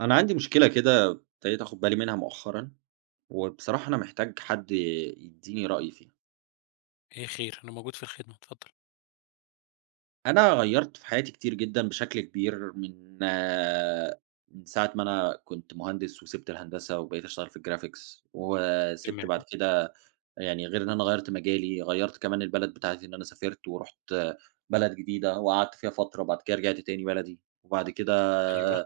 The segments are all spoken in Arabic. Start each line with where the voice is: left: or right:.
right: أنا عندي مشكلة كده ابتديت آخد بالي منها مؤخرًا، وبصراحة أنا محتاج حد يديني رأي فيها.
left: إيه خير، أنا موجود في الخدمة، اتفضل.
right: أنا غيّرت في حياتي كتير جدًا بشكل كبير من ساعة ما أنا كنت مهندس وسِبت الهندسة وبقيت أشتغل في الgraphics وسِبت
left: تمام،
right: بعد كده، يعني غير إن أنا غيّرت مجالي، غيّرت كمان البلد بتاعتي إن أنا سافرت ورُحت بلد جديدة وقعدت فيها فترة وبعد كده رجعت تاني بلدي، وبعد كده
left: أيوه.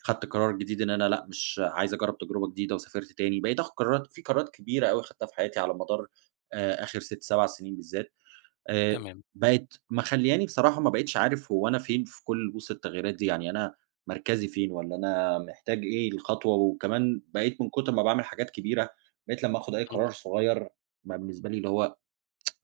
right: خدت قرار جديد إن أنا لأ، مش عايز أجرّب تجربة جديدة وسافرت تاني، بقيت آخُد قرارات في قرارات كبيرة أوي خدتها في حياتي على مدار آخِر 6، 7 سنين بالذات. آآ
left: تمام،
right: بقت مخلّياني بصراحة ما بقيتش عارف هو أنا فين في كل وسط التغييرات دي، يعني أنا مركزي فين والّا أنا محتاج إيه الخطوة، وكمان بقيت من كتر ما باعمل حاجات كبيرة، بقيت لمّا آخُد أي
left: إمم،
right: قرار صغير بقى بالنسبة لي اللي هو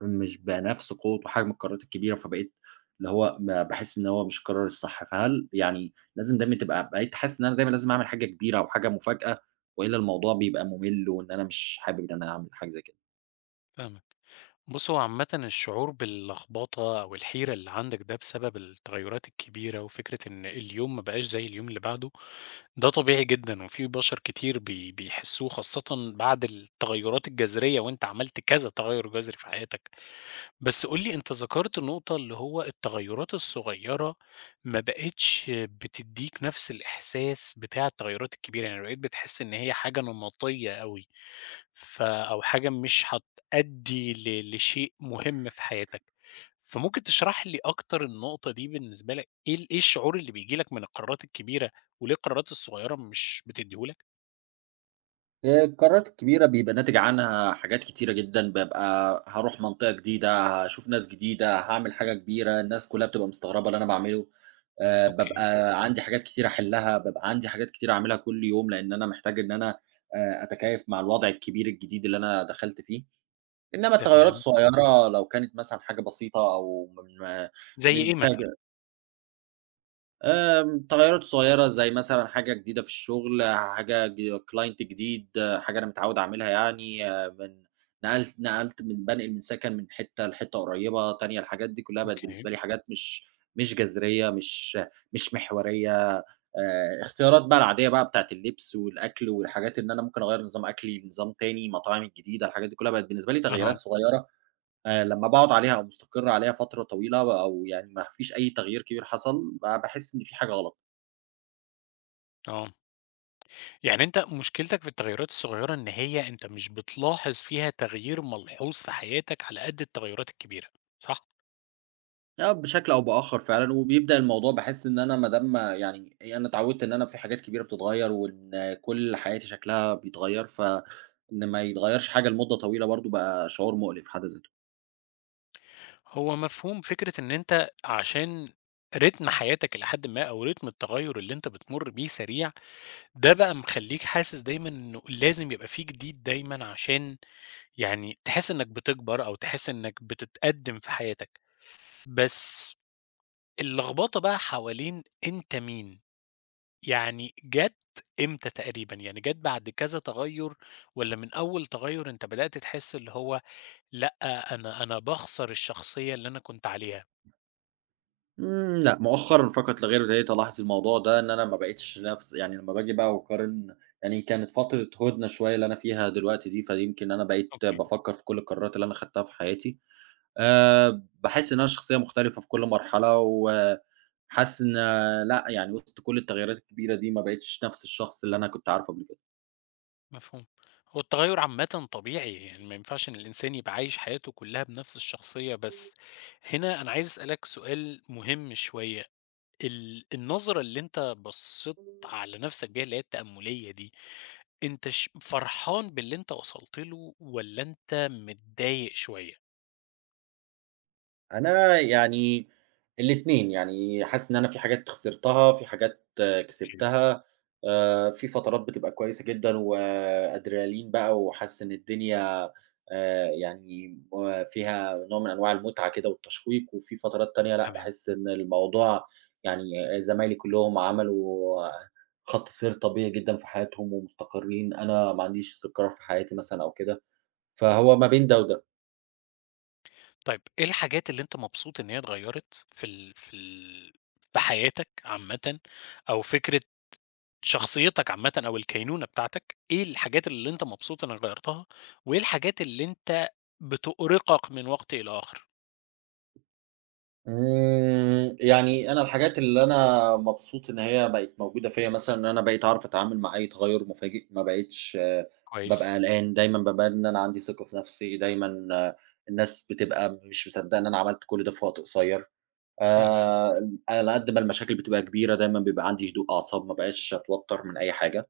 right: مش بنفس قوة وحجم القرارات الكبيرة، فبقيت اللي هو ما باحس إن هو مش القرار الصح، فهل يعني لازم دايمًا تبقى بقيت حاسس إن أنا دايمًا لازم أعمل حاجة كبيرة أو حاجة مفاجأة، وإلا الموضوع بيبقى مُمِل وإن أنا مش حابب إن أنا أعمل حاجة زي كده؟
left: فاهمك. بُص، هو عامةً الشعور باللخبطة أو الحيرة اللي عندك ده بسبب التغيُّرات الكبيرة وفكرة إن اليوم ما بقاش زي اليوم اللي بعده، ده طبيعي جدًا وفي بشر كتير بيحسّوه خاصةً بعد التغيُّرات الجذرية وأنت عملت كذا تغيُّر جذري في حياتك. بس قُل لي أنت ذكرت نقطة اللي هو التغيُّرات الصغيّرة ما بقِتش بتدّيك نَفْس الإحساس بتاع التغيُّرات الكبيرة، يعني بقيت بتحس إن هي حاجة نمطيّة أوي، أو حاجة مش هتأدّي لشيء مهم في حياتك، فممكن تشرح لي أكتر النقطة دي بالنسبة لك إيه إيه الشعور اللي بييجي لك من القرارات الكبيرة، وليه القرارات الصغيّرة مش بتدّيه لك؟
right: القرارات الكبيرة بيبقى ناتج عنها حاجات كتيرة جدًا، بابقى هاروح منطقة جديدة، هاشوف ناس جديدة، هاعمل حاجة كبيرة، الناس كلّها بتبقى مستغربة اللي أنا باعمله.
left: أوكي،
right: بابقى عندي حاجات كتيرة أحلّها، بابقى عندي حاجات كتيرة أعملها كل يوم، لإن أنا محتاج إن أنا أتكيّف مع الوضع الكبير الجديد اللي أنا دخلت فيه، إنّما التغيّرات
left: تمام،
right: الصغيّرة لو كانت مثلًا حاجة بسيطة، أو من
left: زي
right: من
left: إيه
right: ساعة
left: مثلًا؟
right: تغيُّرات صغيرة زي مثلًا حاجة جديدة في الشغل، حاجة client جديد، حاجة أنا متعوّد أعملها، يعني آه، من نقلت نقلت من بانقل من سكن من حتّة لحتّة قريّبة تانية. الحاجات دي كلّها بقت
left: أوكي،
right: بالنسبة لي حاجات مش جذرية، مش محورية، اختيارات بقى العادية بقى بتاعة اللبس والأكل والحاجات، إن أنا ممكن أغيّر نظام أكلي لنظام تاني، مطاعمي الجديدة، الحاجات دي كلّها بقت بالنسبة لي تغييرات
left: أها،
right: صغيرة. لمّا باقعد عليها أو مستقر عليها فترة طويلة أو يعني ما فيش أي تغيير كبير حصل، باحس إن في حاجة غلط.
left: آه. يعني أنت مشكلتك في التغيرات الصغيرة إن هي أنت مش بتلاحظ فيها تغيير ملحوظ في حياتك على قد التغيرات الكبيرة، صح؟
right: آه بشكل أو بآخر فعلًا، وبيبدأ الموضوع باحس إن أنا ما دام، يعني إيه، أنا اتعودت إن أنا في حاجات كبيرة بتتغير، وإن كل حياتي شكلها بيتغير، فإن ما يتغيرش حاجة لمدة طويلة برضه بقى شعور مؤلم في حد ذاته.
left: هو مفهوم فكرة إن أنت عشان رتم حياتك إلى حدٍ ما أو رتم التغير اللي أنت بتمر بيه سريع، ده بقى مخلّيك حاسس دايمًا إنه لازم يبقى في جديد دايمًا عشان يعني تحس إنك بتكبر أو تحس إنك بتتقدّم في حياتك، بس اللخبطة بقى حوالين أنت مين؟ يعني جات إمتى تقريبًا؟ يعني جات بعد كذا تغيُّر والّا من أول تغيُّر أنت بدأت تحس اللي هو لأ، أنا باخسر الشخصية اللي أنا كنت عليها؟
right: لأ مؤخرًا فقط لا غير ابتديت ألاحظ الموضوع ده، إن أنا ما بقيتش نفس، يعني لمّا باجي بقى وأقارن، يعني كانت فترة هدنة شوية اللي أنا فيها دلوقتي دي، فيمكن أنا بقيت
left: أوكي،
right: بافكر في كل القرارات اللي أنا خدتها في حياتي. باحس إن أنا شخصية مختلفة في كل مرحلة، وحاسس إن لأ، يعني وسط كل التغييرات الكبيرة دي ما بقيتش نفس الشخص اللي أنا كنت عارفه قبل
left: مفهوم. هو التغيُّر عامةً طبيعي، يعني ما ينفعش إن الإنسان يبقى عايش حياته كلّها بنفس الشخصية، بس هنا أنا عايز أسألك سؤال مهم شوية، النظرة اللي أنت بصّيت
right: كده.
left: على نَفْسك بيها اللي هي التأمُّلية دي، أنت ش فرحان باللي أنت وصلت له والّا أنت متضايق شوية؟
right: أنا يعني الاتنين، يعني حاسس إن أنا في حاجات خسرتها، في حاجات
left: أوكي.
right: كسبتها. في فترات بتبقى كويسة جدًا وأدرينالين بقى وحاسس إن الدنيا يعني فيها نوع من أنواع المتعة كده والتشويق، وفي فترات تانية لأ،
left: تمام.
right: باحس إن الموضوع، يعني زمايلي كلّهم عملوا خط سير طبيعي جدًا في حياتهم ومستقرين، أنا ما عنديش استقرار في حياتي مثلًا أو كده، فهو ما بين ده وده.
left: طيب إيه الحاجات اللي أنت مبسوط إن هي اتغيّرت في حياتك عامةً أو فكرة شخصيتك عامةً أو الكينونة بتاعتك، إيه الحاجات اللي أنت مبسوط إنك غيّرتها وإيه الحاجات اللي أنت بتؤرقك من وقت إلى آخر؟
right: يعني أنا الحاجات اللي أنا مبسوط إن هي بقت موجودة فيّا مثلًا إن أنا بقيت أعرف أتعامل مع أي تغيُّر مفاجئ، ما بقيتش
left: كويس.
right: بابقى قلقان، دايمًا بابقى إن أنا عندي ثقة في نَفْسي، دايمًا الناس بتبقى مش مصدّقة إن أنا عملت كل ده في وقت قصيّر.
left: اهم.
right: على قد ما المشاكل بتبقى كبيرة دايمًا بيبقى عندي هدوء أعصاب، ما بقاش أتوتّر من أي حاجة.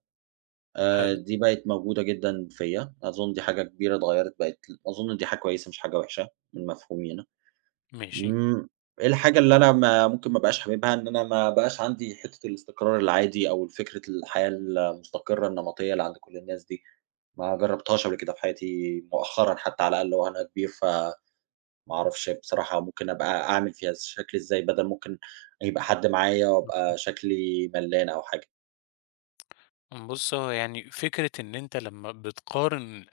left: حلو.
right: دي بقت موجودة جدًا فيّا، أظُن دي حاجة كبيرة اتغيّرت أظُن دي حاجة كويسة مش حاجة وحشة من مفهومي أنا.
left: ماشي.
right: إمم، إيه الحاجة اللي أنا ما ممكن ما أبقاش حاببها، إن أنا ما بقاش عندي حتّة الاستقرار العادي أو فكرة الحياة المستقرة النمطية اللي عند كل الناس دي، ما جرّبتهاش قبل كده في حياتي مؤخرًا حتى على الأقل وأنا كبير، فما أعرفش بصراحة ممكن أبقى أعمل فيها شكل إزاي، بدل ممكن يبقى حد معايا
left: مفهوم.
right: وأبقى شكلي ملّان أو حاجة.
left: بُص، هو يعني فكرة إن أنت لمّا بتقارن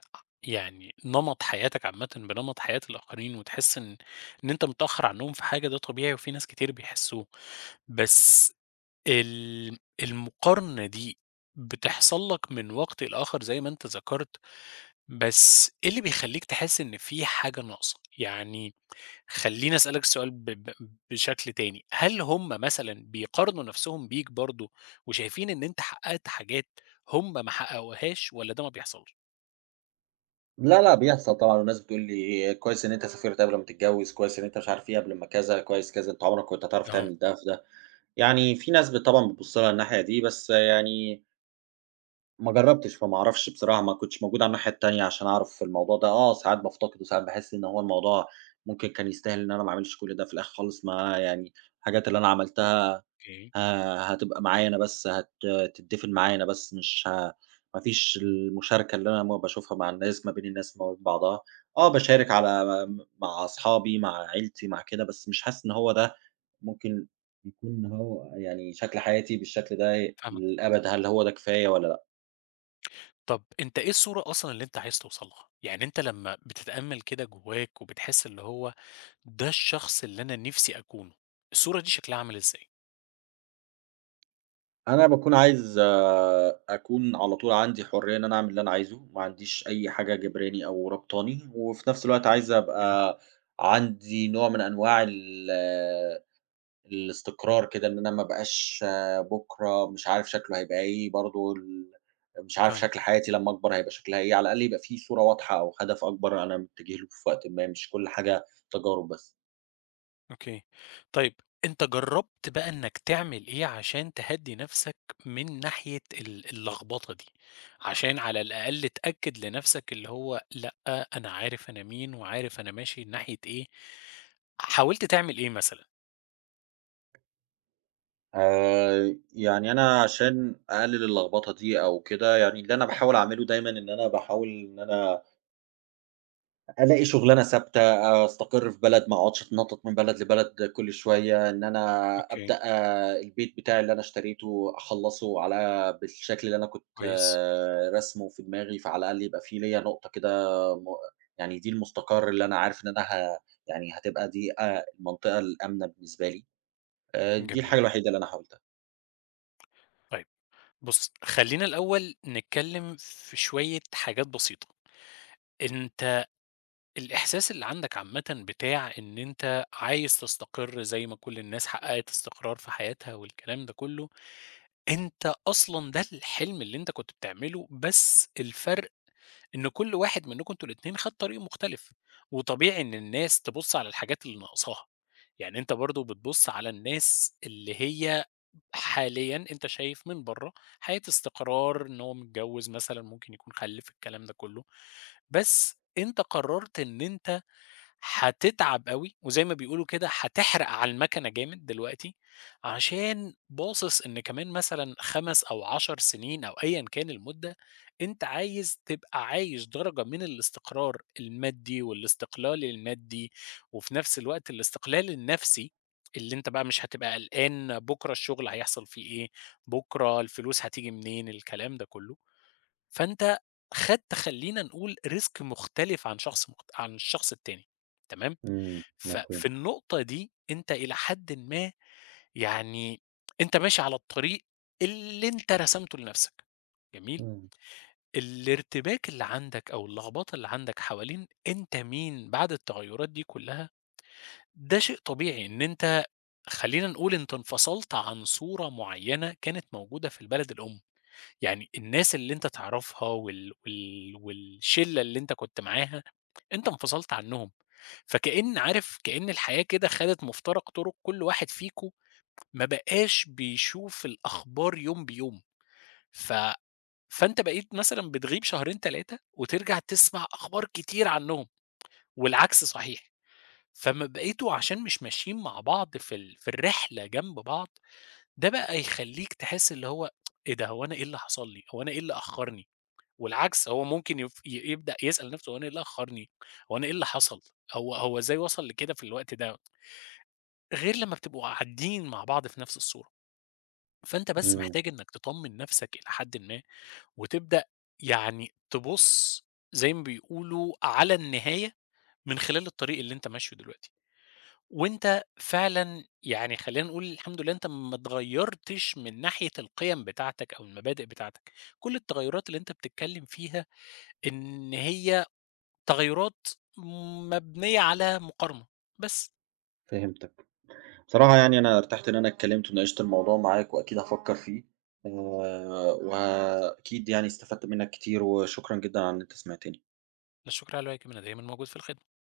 left: يعني نمط حياتك عامةً بنمط حياة الآخرين وتحس إن إن أنت متأخّر عنّهم في حاجة ده طبيعي وفي ناس كتير بيحسّوه. بس ال المقارنة دي بتحصل لك من وقت لآخر زي ما أنت ذكرت، بس إيه اللي بيخلّيك تحس إن في حاجة ناقصة؟ يعني خلّيني أسألك السؤال ب ب بشكل تاني، هل هم مثلًا بيقارنوا نَفْسهم بيك برضه وشايفين إن أنت حقّقت حاجات هم ما حققوهاش والّا ده ما بيحصلش؟
right: لا، لأ، بيحصل طبعًا والناس بتقول لي: «كويس إن أنت سافرت قبل ما تتجوّز، كويس إن أنت مش عارف إيه قبل ما كذا، كويس كذا، أنت عمرك كنت هتعرف
left: آه،
right: تعمل ده في ده.» يعني في ناس طبعًا بتبُص لها الناحية دي، بس يعني ما جرّبتش، فما أعرفش بصراحة، ما كنتش موجود على الناحية التانية عشان أعرف الموضوع ده. ساعات بافتقده، وساعات باحس إن هو الموضوع ممكن كان يستاهل إن أنا ما أعملش كل ده في الآخر خالص، ما يعني الحاجات اللي أنا عملتها
left: أوكي،
right: ه هتبقى معايا أنا بس، هتتدفن معايا أنا بس، مش ما فيش المشاركة اللي أنا باشوفها مع الناس، ما بين الناس وما بين بعضها. آه، باشارك على م مع أصحابي، مع عيلتي، مع كده، بس مش حاسس إن هو ده ممكن يكون هو، يعني شكل حياتي بالشكل ده
left: فاهمك.
right: للأبد، هل هو ده كفاية والّا لأ؟
left: طَب أنت إيه الصورة أصلًا اللي أنت عايز توصل لها؟ يعني أنت لمّا بتتأمّل كده جوّاك وبتحس اللي هو ده الشخص اللي أنا نفسي أكونه، الصورة دي شكلها عامل إزاي؟
right: أنا باكون عايز أكون على طول عندي حرية إن أنا أعمل اللي أنا عايزه، ما عنديش أي حاجة جبراني أو رابطاني، وفي نفس الوقت عايز
left: أوكي.
right: أبقى عندي نوع من أنواع ال آه، الاستقرار كده، إن أنا ما أبقاش بُكرة مش عارف شكله هيبقى إيه، برضه مش عارف
left: فاهمك،
right: شكل حياتي لمّا أكبر هيبقى شكلها إيه، على الأقل يبقى في صورة واضحة أو هدف أكبر أنا متجه له في وقتٍ ما، مش كل حاجة تجارب بس.
left: أوكي. طيب أنت جرّبت بقى إنك تعمل إيه عشان تهدّي نفسك من ناحية اللخبطة دي؟ عشان على الأقل تأكد لنفسك اللي هو لأ، أنا عارف أنا مين وعارف أنا ماشي ناحية إيه. حاولت تعمل إيه مثلًا؟
right: يعني أنا عشان أقلل اللخبطة دي أو كده، يعني اللي أنا باحاول أعمله دايمًا إن أنا باحاول إن أنا ألاقي شغلانة ثابتة، أستقر في بلد، ما أقعدش أتنطط من بلد لبلد كل شوية، إن أنا
left: أوكي،
right: أبدأ البيت بتاعي اللي أنا اشتريته أخلّصه على بالشكل اللي أنا كنت
left: كويس،
right: راسمه في دماغي، فعلى الأقل يبقى في ليّا نقطة كده، م يعني دي المستقر اللي أنا عارف إن أنا يعني هتبقى دي المنطقة الآمنة بالنسبة لي. دي
left: جميل.
right: الحاجة الوحيدة اللي أنا حاولتها.
left: طيب بُص، خلّينا الأول نتكلّم في شوية حاجات بسيطة. أنت الإحساس اللي عندك عامةً بتاع إن أنت عايز تستقر زي ما كل الناس حققت استقرار في حياتها والكلام ده كله، أنت أصلًا ده الحلم اللي أنت كنت بتعمله، بس الفرق إن كل واحد منكم أنتم الاتنين خد طريق مختلف، وطبيعي إن الناس تبُص على الحاجات اللي ناقصاها، يعني أنت برضه بتبُص على الناس اللي هي حاليًا أنت شايف من برّه حياة استقرار، إن هو متجوز مثلًا ممكن يكون خلِّف الكلام ده كله، بس أنت قررت إن أنت هتتعب أوي، وزي ما بيقولوا كده هتحرق على المكنة جامد دلوقتي، عشان باصص إن كمان مثلًا 5 أو 10 سنين أو أيًا كان المدة، أنت عايز تبقى عايش درجة من الاستقرار المادي والاستقلال المادي، وفي نفس الوقت الاستقلال النفسي، اللي أنت بقى مش هتبقى قلقان بكرة الشغل هيحصل فيه إيه، بكرة الفلوس هتيجي منين، الكلام ده كله. فأنت خدت خلّينا نقول risk مختلف عن شخص مخت عن الشخص التاني، تمام؟
right: إمم، مفهوم.
left: ففي النقطة دي أنت إلى حدٍ ما يعني أنت ماشي على الطريق اللي أنت رسمته لنفسك، جميل؟
right: إمم،
left: الارتباك اللي عندك أو اللخبطة اللي عندك حوالين أنت مين بعد التغيرات دي كلها، ده شيء طبيعي إن أنت خلّينا نقول أنت انفصلت عن صورة معينة كانت موجودة في البلد الأم. يعني الناس اللي أنت تعرفها والشلة اللي أنت كنت معاها، أنت انفصلت عنهم، فكأن عارف كأن الحياة كده خدت مفترق طرق كل واحد فيكم ما بقاش بيشوف الأخبار يوم بيوم، ف فأنت بقيت مثلًا بتغيب شهرين 3 وترجع تسمع أخبار كتير عنهم، والعكس صحيح، فما بقيتوا عشان مش ماشيين مع بعض في الرحلة جنب بعض، ده بقى يخلّيك تحس اللي هو إيه ده هو أنا إيه اللي حصل لي، هو أنا إيه اللي أخرني؟ والعكس هو ممكن يف ي يبدأ يسأل نفسه هو أنا إيه اللي أخّرني، هو أنا إيه اللي حصل، هو إزاي وصل لكده في الوقت ده، غير لمّا بتبقوا قاعدين مع بعض في نفس الصورة، فأنت بس
right: إمم،
left: محتاج إنك تطمّن نفسك إلى حدٍ ما، وتبدأ يعني تبُص زي ما بيقولوا على النهاية من خلال الطريق اللي أنت ماشيه دلوقتي، وأنت فعلًا يعني خلّينا نقول الحمد لله أنت ما اتغيّرتش من ناحية القِيَم بتاعتك أو المبادئ بتاعتك، كل التغيّرات اللي أنت بتتكلّم فيها إن هي تغيُّرات مبنية على مقارنة، بس،
right: فهمتك. بصراحة يعني أنا ارتحت إن أنا اتكلمت وناقشت الموضوع معاك وأكيد هافكّر فيه، آآ وأكيد يعني استفدت منّك كتير وشكرًا جدًا على إن أنت سمعتني.
left: لا شكر على واجب، أنا دايمًا موجود في الخدمة.